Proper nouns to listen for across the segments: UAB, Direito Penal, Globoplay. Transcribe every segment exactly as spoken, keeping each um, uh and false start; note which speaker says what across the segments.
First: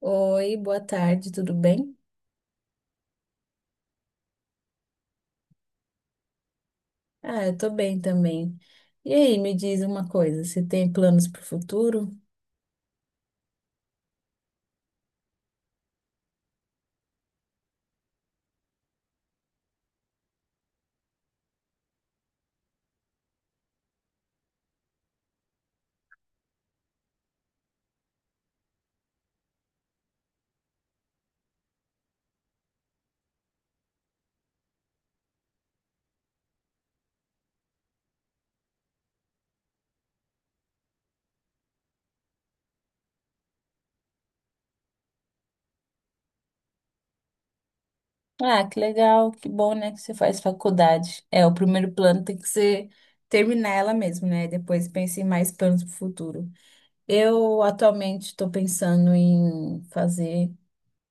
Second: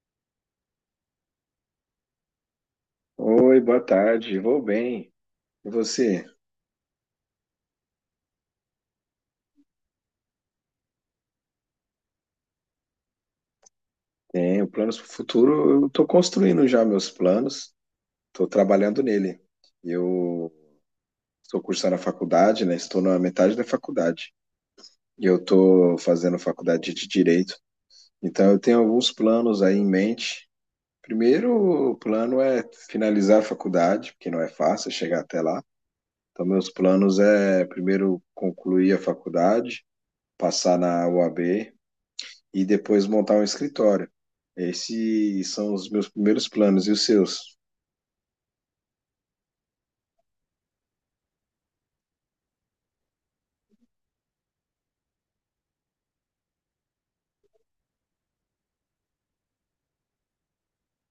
Speaker 1: Oi, boa tarde, tudo bem?
Speaker 2: Oi, boa tarde. Vou bem. E você?
Speaker 1: Ah, eu tô bem também. E aí, me diz uma coisa, você tem planos para o futuro?
Speaker 2: Tenho planos para o futuro. Eu estou construindo já meus planos, estou trabalhando nele. Eu estou cursando a faculdade, né? Estou na metade da faculdade. E eu estou fazendo faculdade de Direito. Então, eu tenho alguns planos aí em mente. Primeiro, o plano é finalizar a faculdade, porque não é fácil chegar até lá. Então, meus planos é primeiro concluir a faculdade, passar na U A B e depois montar um escritório. Esses são os meus primeiros planos e os seus.
Speaker 1: Ah, que legal, que bom, né, que você faz faculdade. É, o primeiro plano tem que ser terminar ela mesmo, né? Depois pense em mais planos para o futuro. Eu atualmente estou pensando em fazer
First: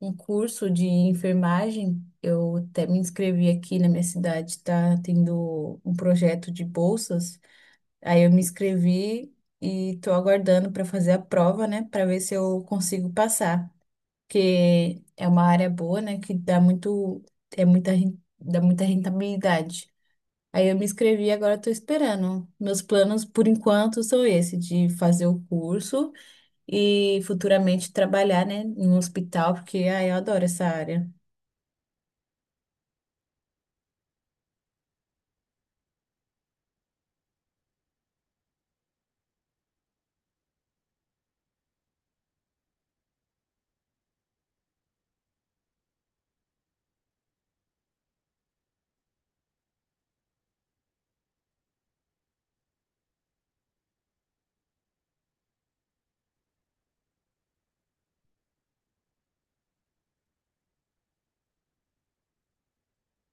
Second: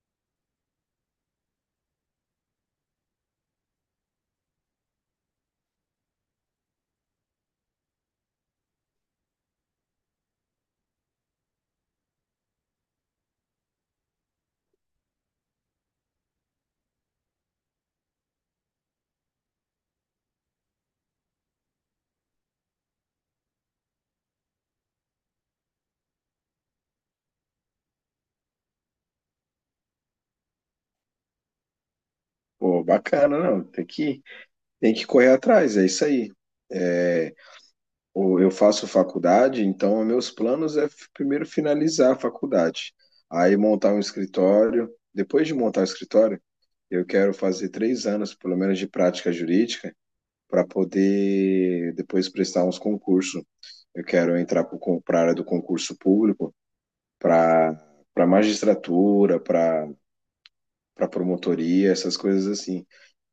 Speaker 1: um curso de enfermagem. Eu até me inscrevi aqui na minha cidade, tá tendo um projeto de bolsas. Aí eu me inscrevi e tô aguardando para fazer a prova, né, para ver se eu consigo passar, porque é uma área boa, né, que dá muito é muita ren- dá muita rentabilidade. Aí eu me inscrevi e agora tô esperando. Meus planos por enquanto são esse de fazer o curso e futuramente trabalhar, né, em um hospital, porque ah, eu adoro essa área.
Speaker 2: Pô, bacana, não. Tem que, tem que correr atrás, é isso aí. É, ou eu faço faculdade, então meus planos é f- primeiro finalizar a faculdade, aí montar um escritório. Depois de montar o escritório, eu quero fazer três anos, pelo menos, de prática jurídica para poder depois prestar uns concursos. Eu quero entrar para a área do concurso público, para para magistratura, para para promotoria, essas coisas assim.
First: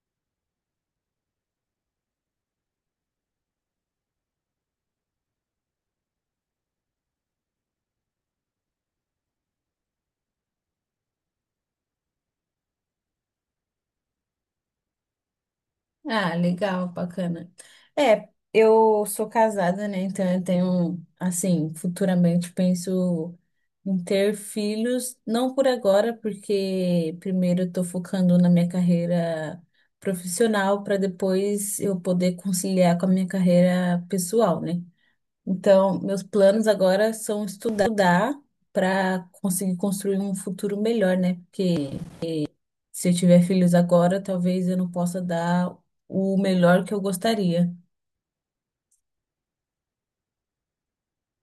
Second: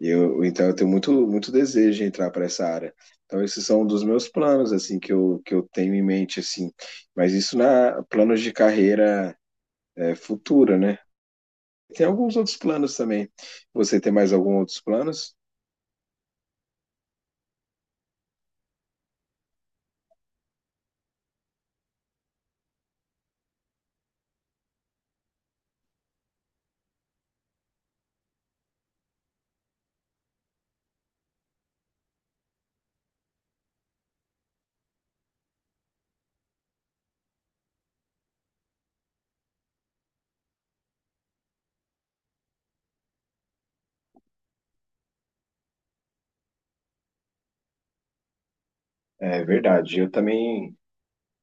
Speaker 2: Eu, então eu tenho muito muito desejo de entrar para essa área. Então esses são um dos meus planos assim que eu que eu tenho em mente assim. Mas isso na planos de carreira é, futura, né? Tem alguns outros planos também. Você tem mais alguns outros planos?
Speaker 1: Ah, legal, bacana. É, eu sou casada, né? Então eu tenho, assim, futuramente penso em ter filhos, não por agora, porque primeiro eu tô focando na minha carreira profissional para depois eu poder conciliar com a minha carreira pessoal, né? Então, meus planos agora são estudar para conseguir construir um futuro melhor, né? Porque se eu tiver filhos agora, talvez eu não possa dar o melhor que eu gostaria.
Speaker 2: É verdade. Eu também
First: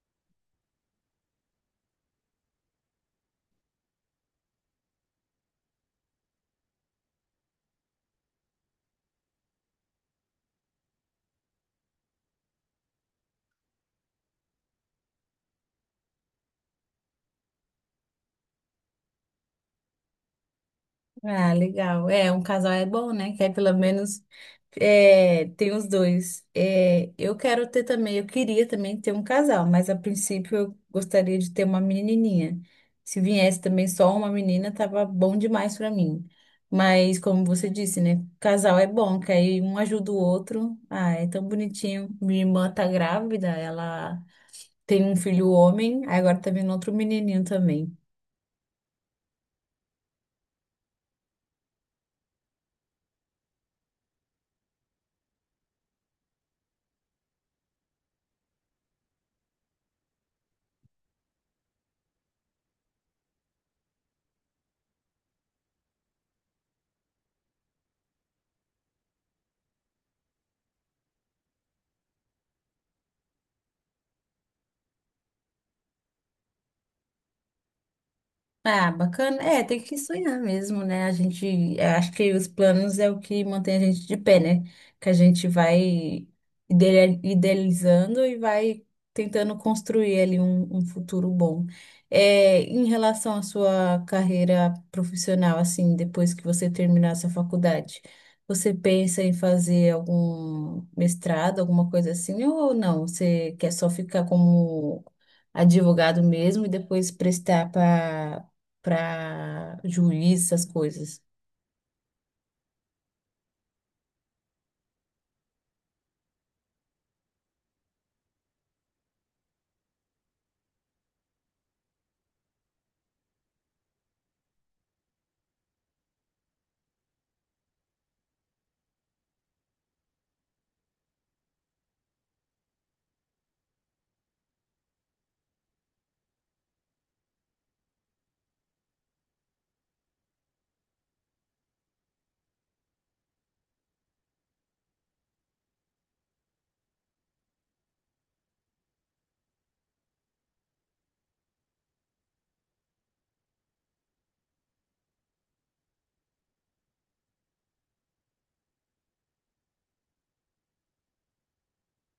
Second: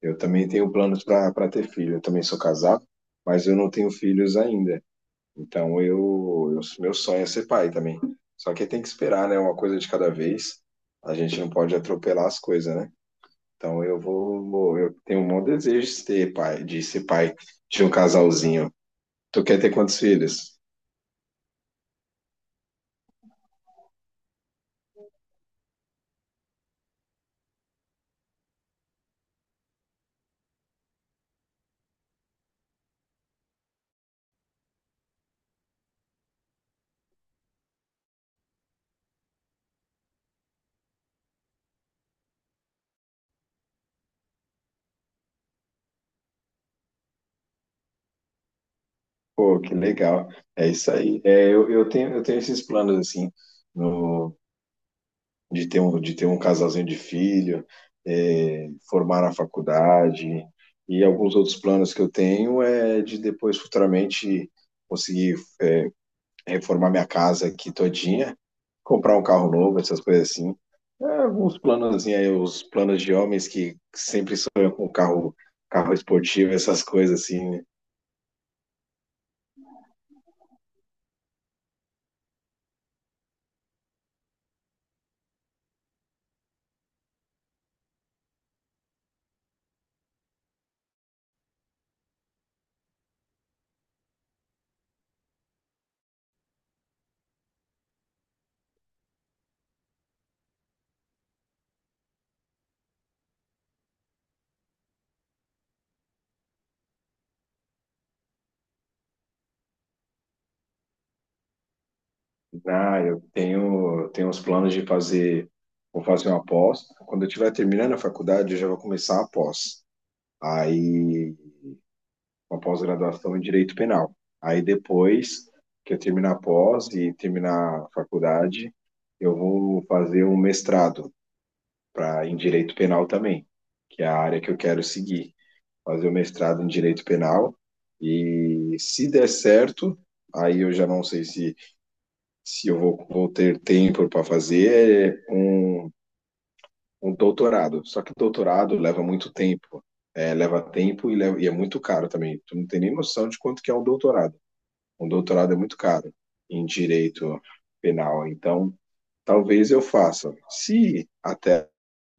Speaker 2: eu também tenho planos para para ter filho. Eu também sou casado, mas eu não tenho filhos ainda. Então eu, eu meu sonho é ser pai também. Só que tem que esperar, né? Uma coisa de cada vez. A gente não pode atropelar as coisas, né? Então eu vou, vou- eu tenho um bom desejo de ser pai, de ser pai de um casalzinho. Tu quer ter quantos filhos?
Speaker 1: Ah, legal. É, um casal é bom, né? Que aí pelo menos é, tem os dois. É, eu quero ter também, eu queria também ter um casal, mas a princípio eu gostaria de ter uma menininha. Se viesse também só uma menina, tava bom demais para mim. Mas como você disse, né? Casal é bom, que aí um ajuda o outro. Ah, é tão bonitinho. Minha irmã tá grávida, ela tem um filho homem, aí agora tá vindo outro menininho também.
Speaker 2: Pô, que legal. É isso aí. É, eu, eu tenho, eu tenho esses planos assim, no, de ter um, de ter um casalzinho de filho, é, formar na faculdade e alguns outros planos que eu tenho é de depois futuramente conseguir reformar minha casa aqui todinha, comprar um carro novo, essas coisas assim. É, alguns planos aí, os planos de homens que sempre sonham com carro, carro esportivo, essas coisas assim, né?
Speaker 1: Ah, bacana. É, tem que sonhar mesmo, né? A gente, eu acho que os planos é o que mantém a gente de pé, né? Que a gente vai idele- idealizando e vai tentando construir ali um, um futuro bom. É, em relação à sua carreira profissional, assim, depois que você terminar essa faculdade, você pensa em fazer algum mestrado, alguma coisa assim, ou não? Você quer só ficar como advogado mesmo e depois prestar para para juiz, essas coisas.
Speaker 2: Ah, eu tenho, tenho uns planos de fazer, vou fazer uma pós. Quando eu estiver terminando a faculdade, eu já vou começar a pós. Aí, uma pós-graduação em Direito Penal. Aí depois que eu terminar a pós e terminar a faculdade, eu vou fazer um mestrado para em direito penal também, que é a área que eu quero seguir, fazer o mestrado em direito penal e se der certo, aí eu já não sei se se eu vou, vou ter tempo para fazer um, um doutorado. Só que doutorado leva muito tempo, é, leva tempo e, leva, e é muito caro também. Tu não tem nem noção de quanto que é um doutorado. Um doutorado é muito caro em direito penal. Então, talvez eu faça. Se até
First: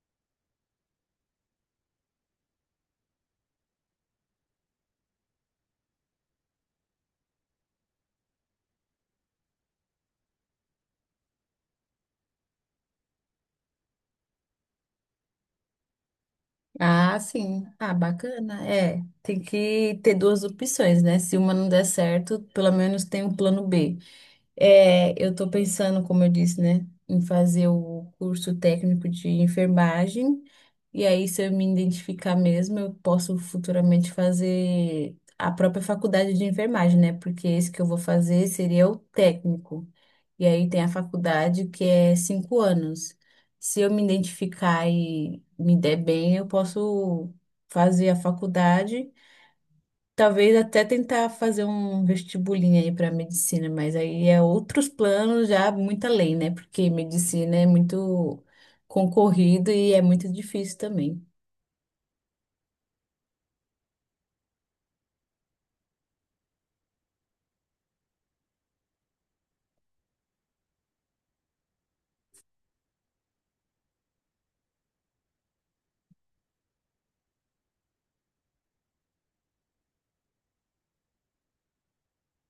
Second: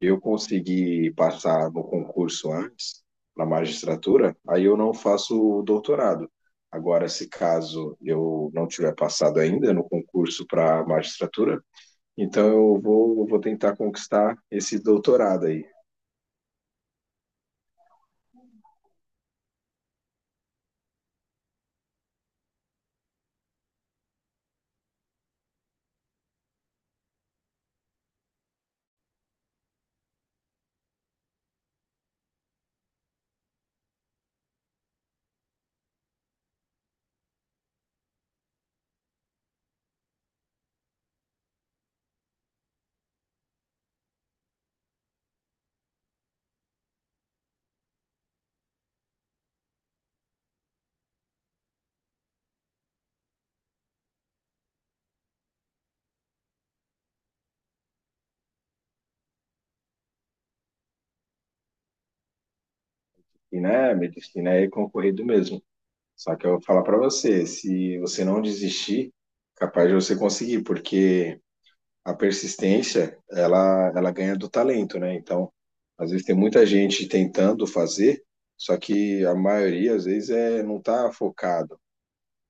Speaker 2: eu conseguir passar no concurso antes, na magistratura, aí eu não faço o doutorado. Agora, se caso eu não tiver passado ainda no concurso para magistratura, então eu vou, eu vou tentar conquistar esse doutorado aí.
Speaker 1: Ah, sim. Ah, bacana. É, tem que ter duas opções, né? Se uma não der certo, pelo menos tem um plano B. É, eu tô pensando, como eu disse, né, em fazer o curso técnico de enfermagem. E aí, se eu me identificar mesmo, eu posso futuramente fazer a própria faculdade de enfermagem, né? Porque esse que eu vou fazer seria o técnico. E aí tem a faculdade que é cinco anos. Se eu me identificar e me der bem, eu posso fazer a faculdade, talvez até tentar fazer um vestibulinho aí para medicina, mas aí é outros planos já muito além, né? Porque medicina é muito concorrido e é muito difícil também.
Speaker 2: E né, medicina é concorrido mesmo. Só que eu vou falar para você, se você não desistir, capaz de você conseguir, porque a persistência, ela, ela ganha do talento, né? Então, às vezes tem muita gente tentando fazer, só que a maioria, às vezes, é, não tá focado.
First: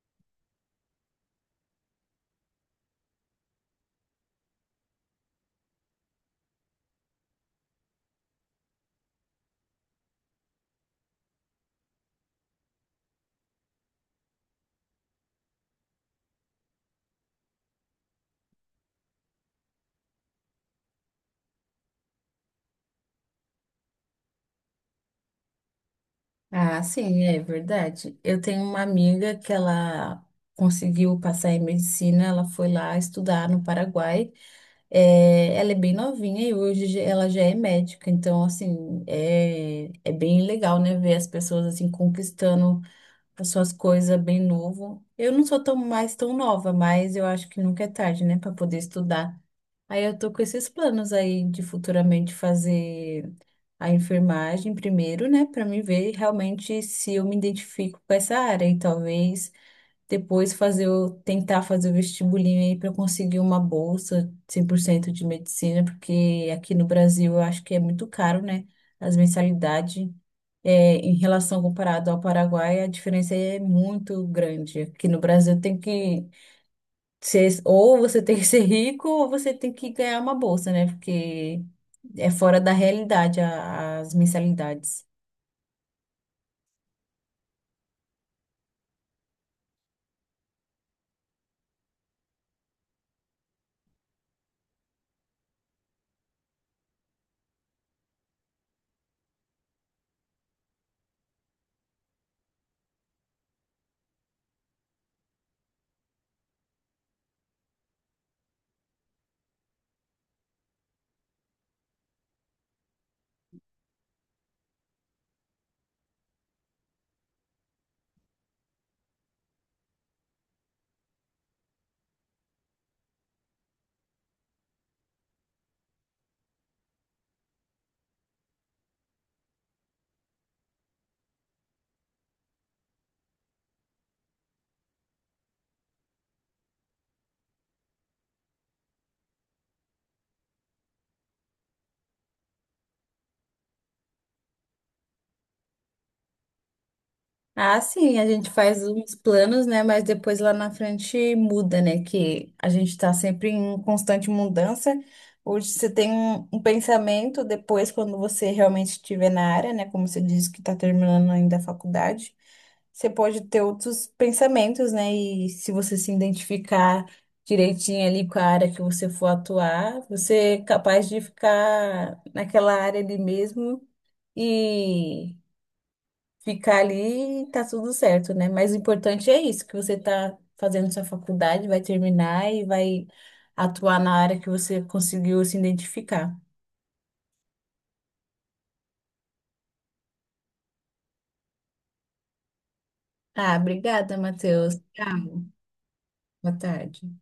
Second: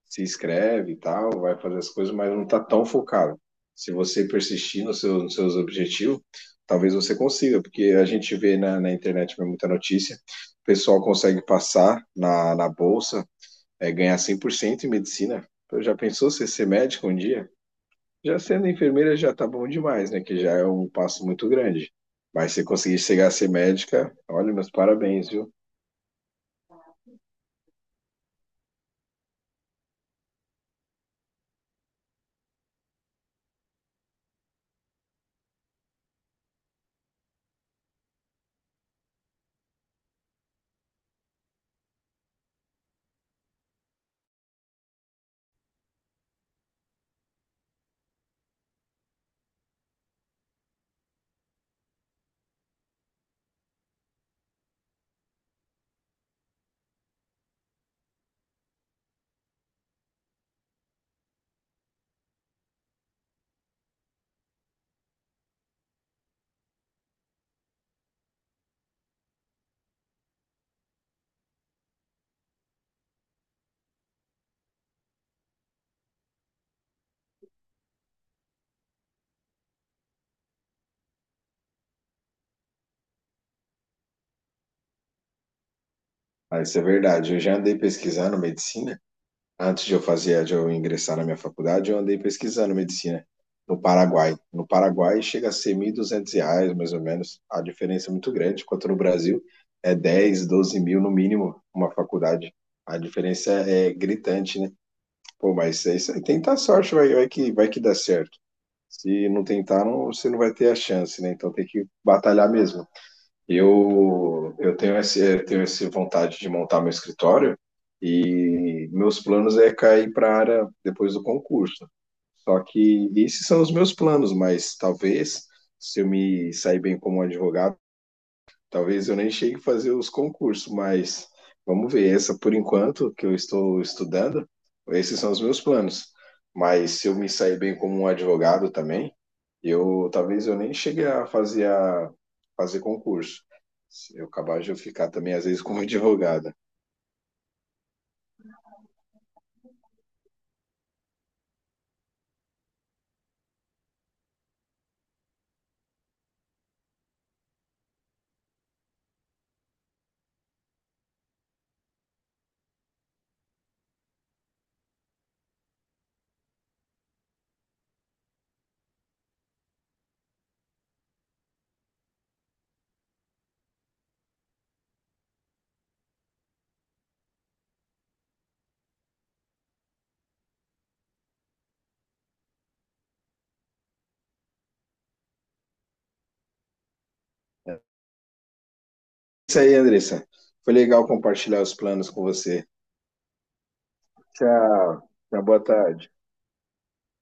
Speaker 2: Se inscreve e tal, vai fazer as coisas, mas não tá tão focado. Se você persistir no seu, nos seus objetivos, talvez você consiga, porque a gente vê na, na internet muita notícia, o pessoal consegue passar na, na bolsa, é, ganhar cem por cento em medicina. Então, já pensou você ser médico um dia? Já sendo enfermeira já tá bom demais, né? Que já é um passo muito grande. Mas se conseguir chegar a ser médica, olha, meus parabéns, viu?
Speaker 1: Ah, sim, é verdade. Eu tenho uma amiga que ela conseguiu passar em medicina, ela foi lá estudar no Paraguai. É, ela é bem novinha e hoje já- ela já é médica, então, assim, é, é bem legal, né, ver as pessoas, assim, conquistando as suas coisas bem novo. Eu não sou tão mais tão nova, mas eu acho que nunca é tarde, né, para poder estudar. Aí eu tô com esses planos aí de futuramente fazer a enfermagem primeiro, né, para mim ver realmente se eu me identifico com essa área e talvez depois fazer o, tentar fazer o vestibulinho aí para conseguir uma bolsa cem por cento de medicina, porque aqui no Brasil eu acho que é muito caro, né? As mensalidades, é, em relação comparado ao Paraguai, a diferença é muito grande. Aqui no Brasil tem que ser, ou você tem que ser rico, ou você tem que ganhar uma bolsa, né? Porque é fora da realidade a- as mensalidades.
Speaker 2: Ah, isso é verdade. Eu já andei pesquisando medicina. Antes de eu fazer, de eu ingressar na minha faculdade, eu andei pesquisando medicina no Paraguai. No Paraguai chega a ser mil e duzentos reais, mais ou menos. A diferença é muito grande, enquanto no Brasil é dez doze mil no mínimo uma faculdade. A diferença é gritante, né? Pô, mas é isso aí. Tenta a sorte, vai, vai que, vai que dá certo. Se não tentar, não, você não vai ter a chance, né? Então tem que batalhar mesmo. Eu, eu tenho esse, eu tenho essa vontade de montar meu escritório e meus planos é cair para a área depois do concurso. Só que esses são os meus planos, mas talvez se eu me sair bem como advogado, talvez eu nem chegue a fazer os concursos, mas vamos ver. Essa por enquanto que eu estou estudando, esses são os meus planos. Mas se eu me sair bem como um advogado também, eu talvez eu nem cheguei a fazer a fazer concurso. Se eu acabar de eu ficar também às vezes como advogada.
Speaker 1: Ah, sim, a gente faz uns planos, né? Mas depois lá na frente muda, né? Que a gente tá sempre em constante mudança. Hoje você tem um, um pensamento, depois, quando você realmente estiver na área, né? Como você disse que tá terminando ainda a faculdade, você pode ter outros pensamentos, né? E se você se identificar direitinho ali com a área que você for atuar, você é capaz de ficar naquela área ali mesmo ficar ali e tá tudo certo, né? Mas o importante é isso, que você tá fazendo sua faculdade, vai terminar e vai atuar na área que você conseguiu se identificar.
Speaker 2: É isso aí, Andressa. Foi legal compartilhar os planos com você.
Speaker 1: Ah, obrigada, Matheus.
Speaker 2: Tchau. Tchau,
Speaker 1: Tchau.
Speaker 2: boa tarde.
Speaker 1: Boa tarde.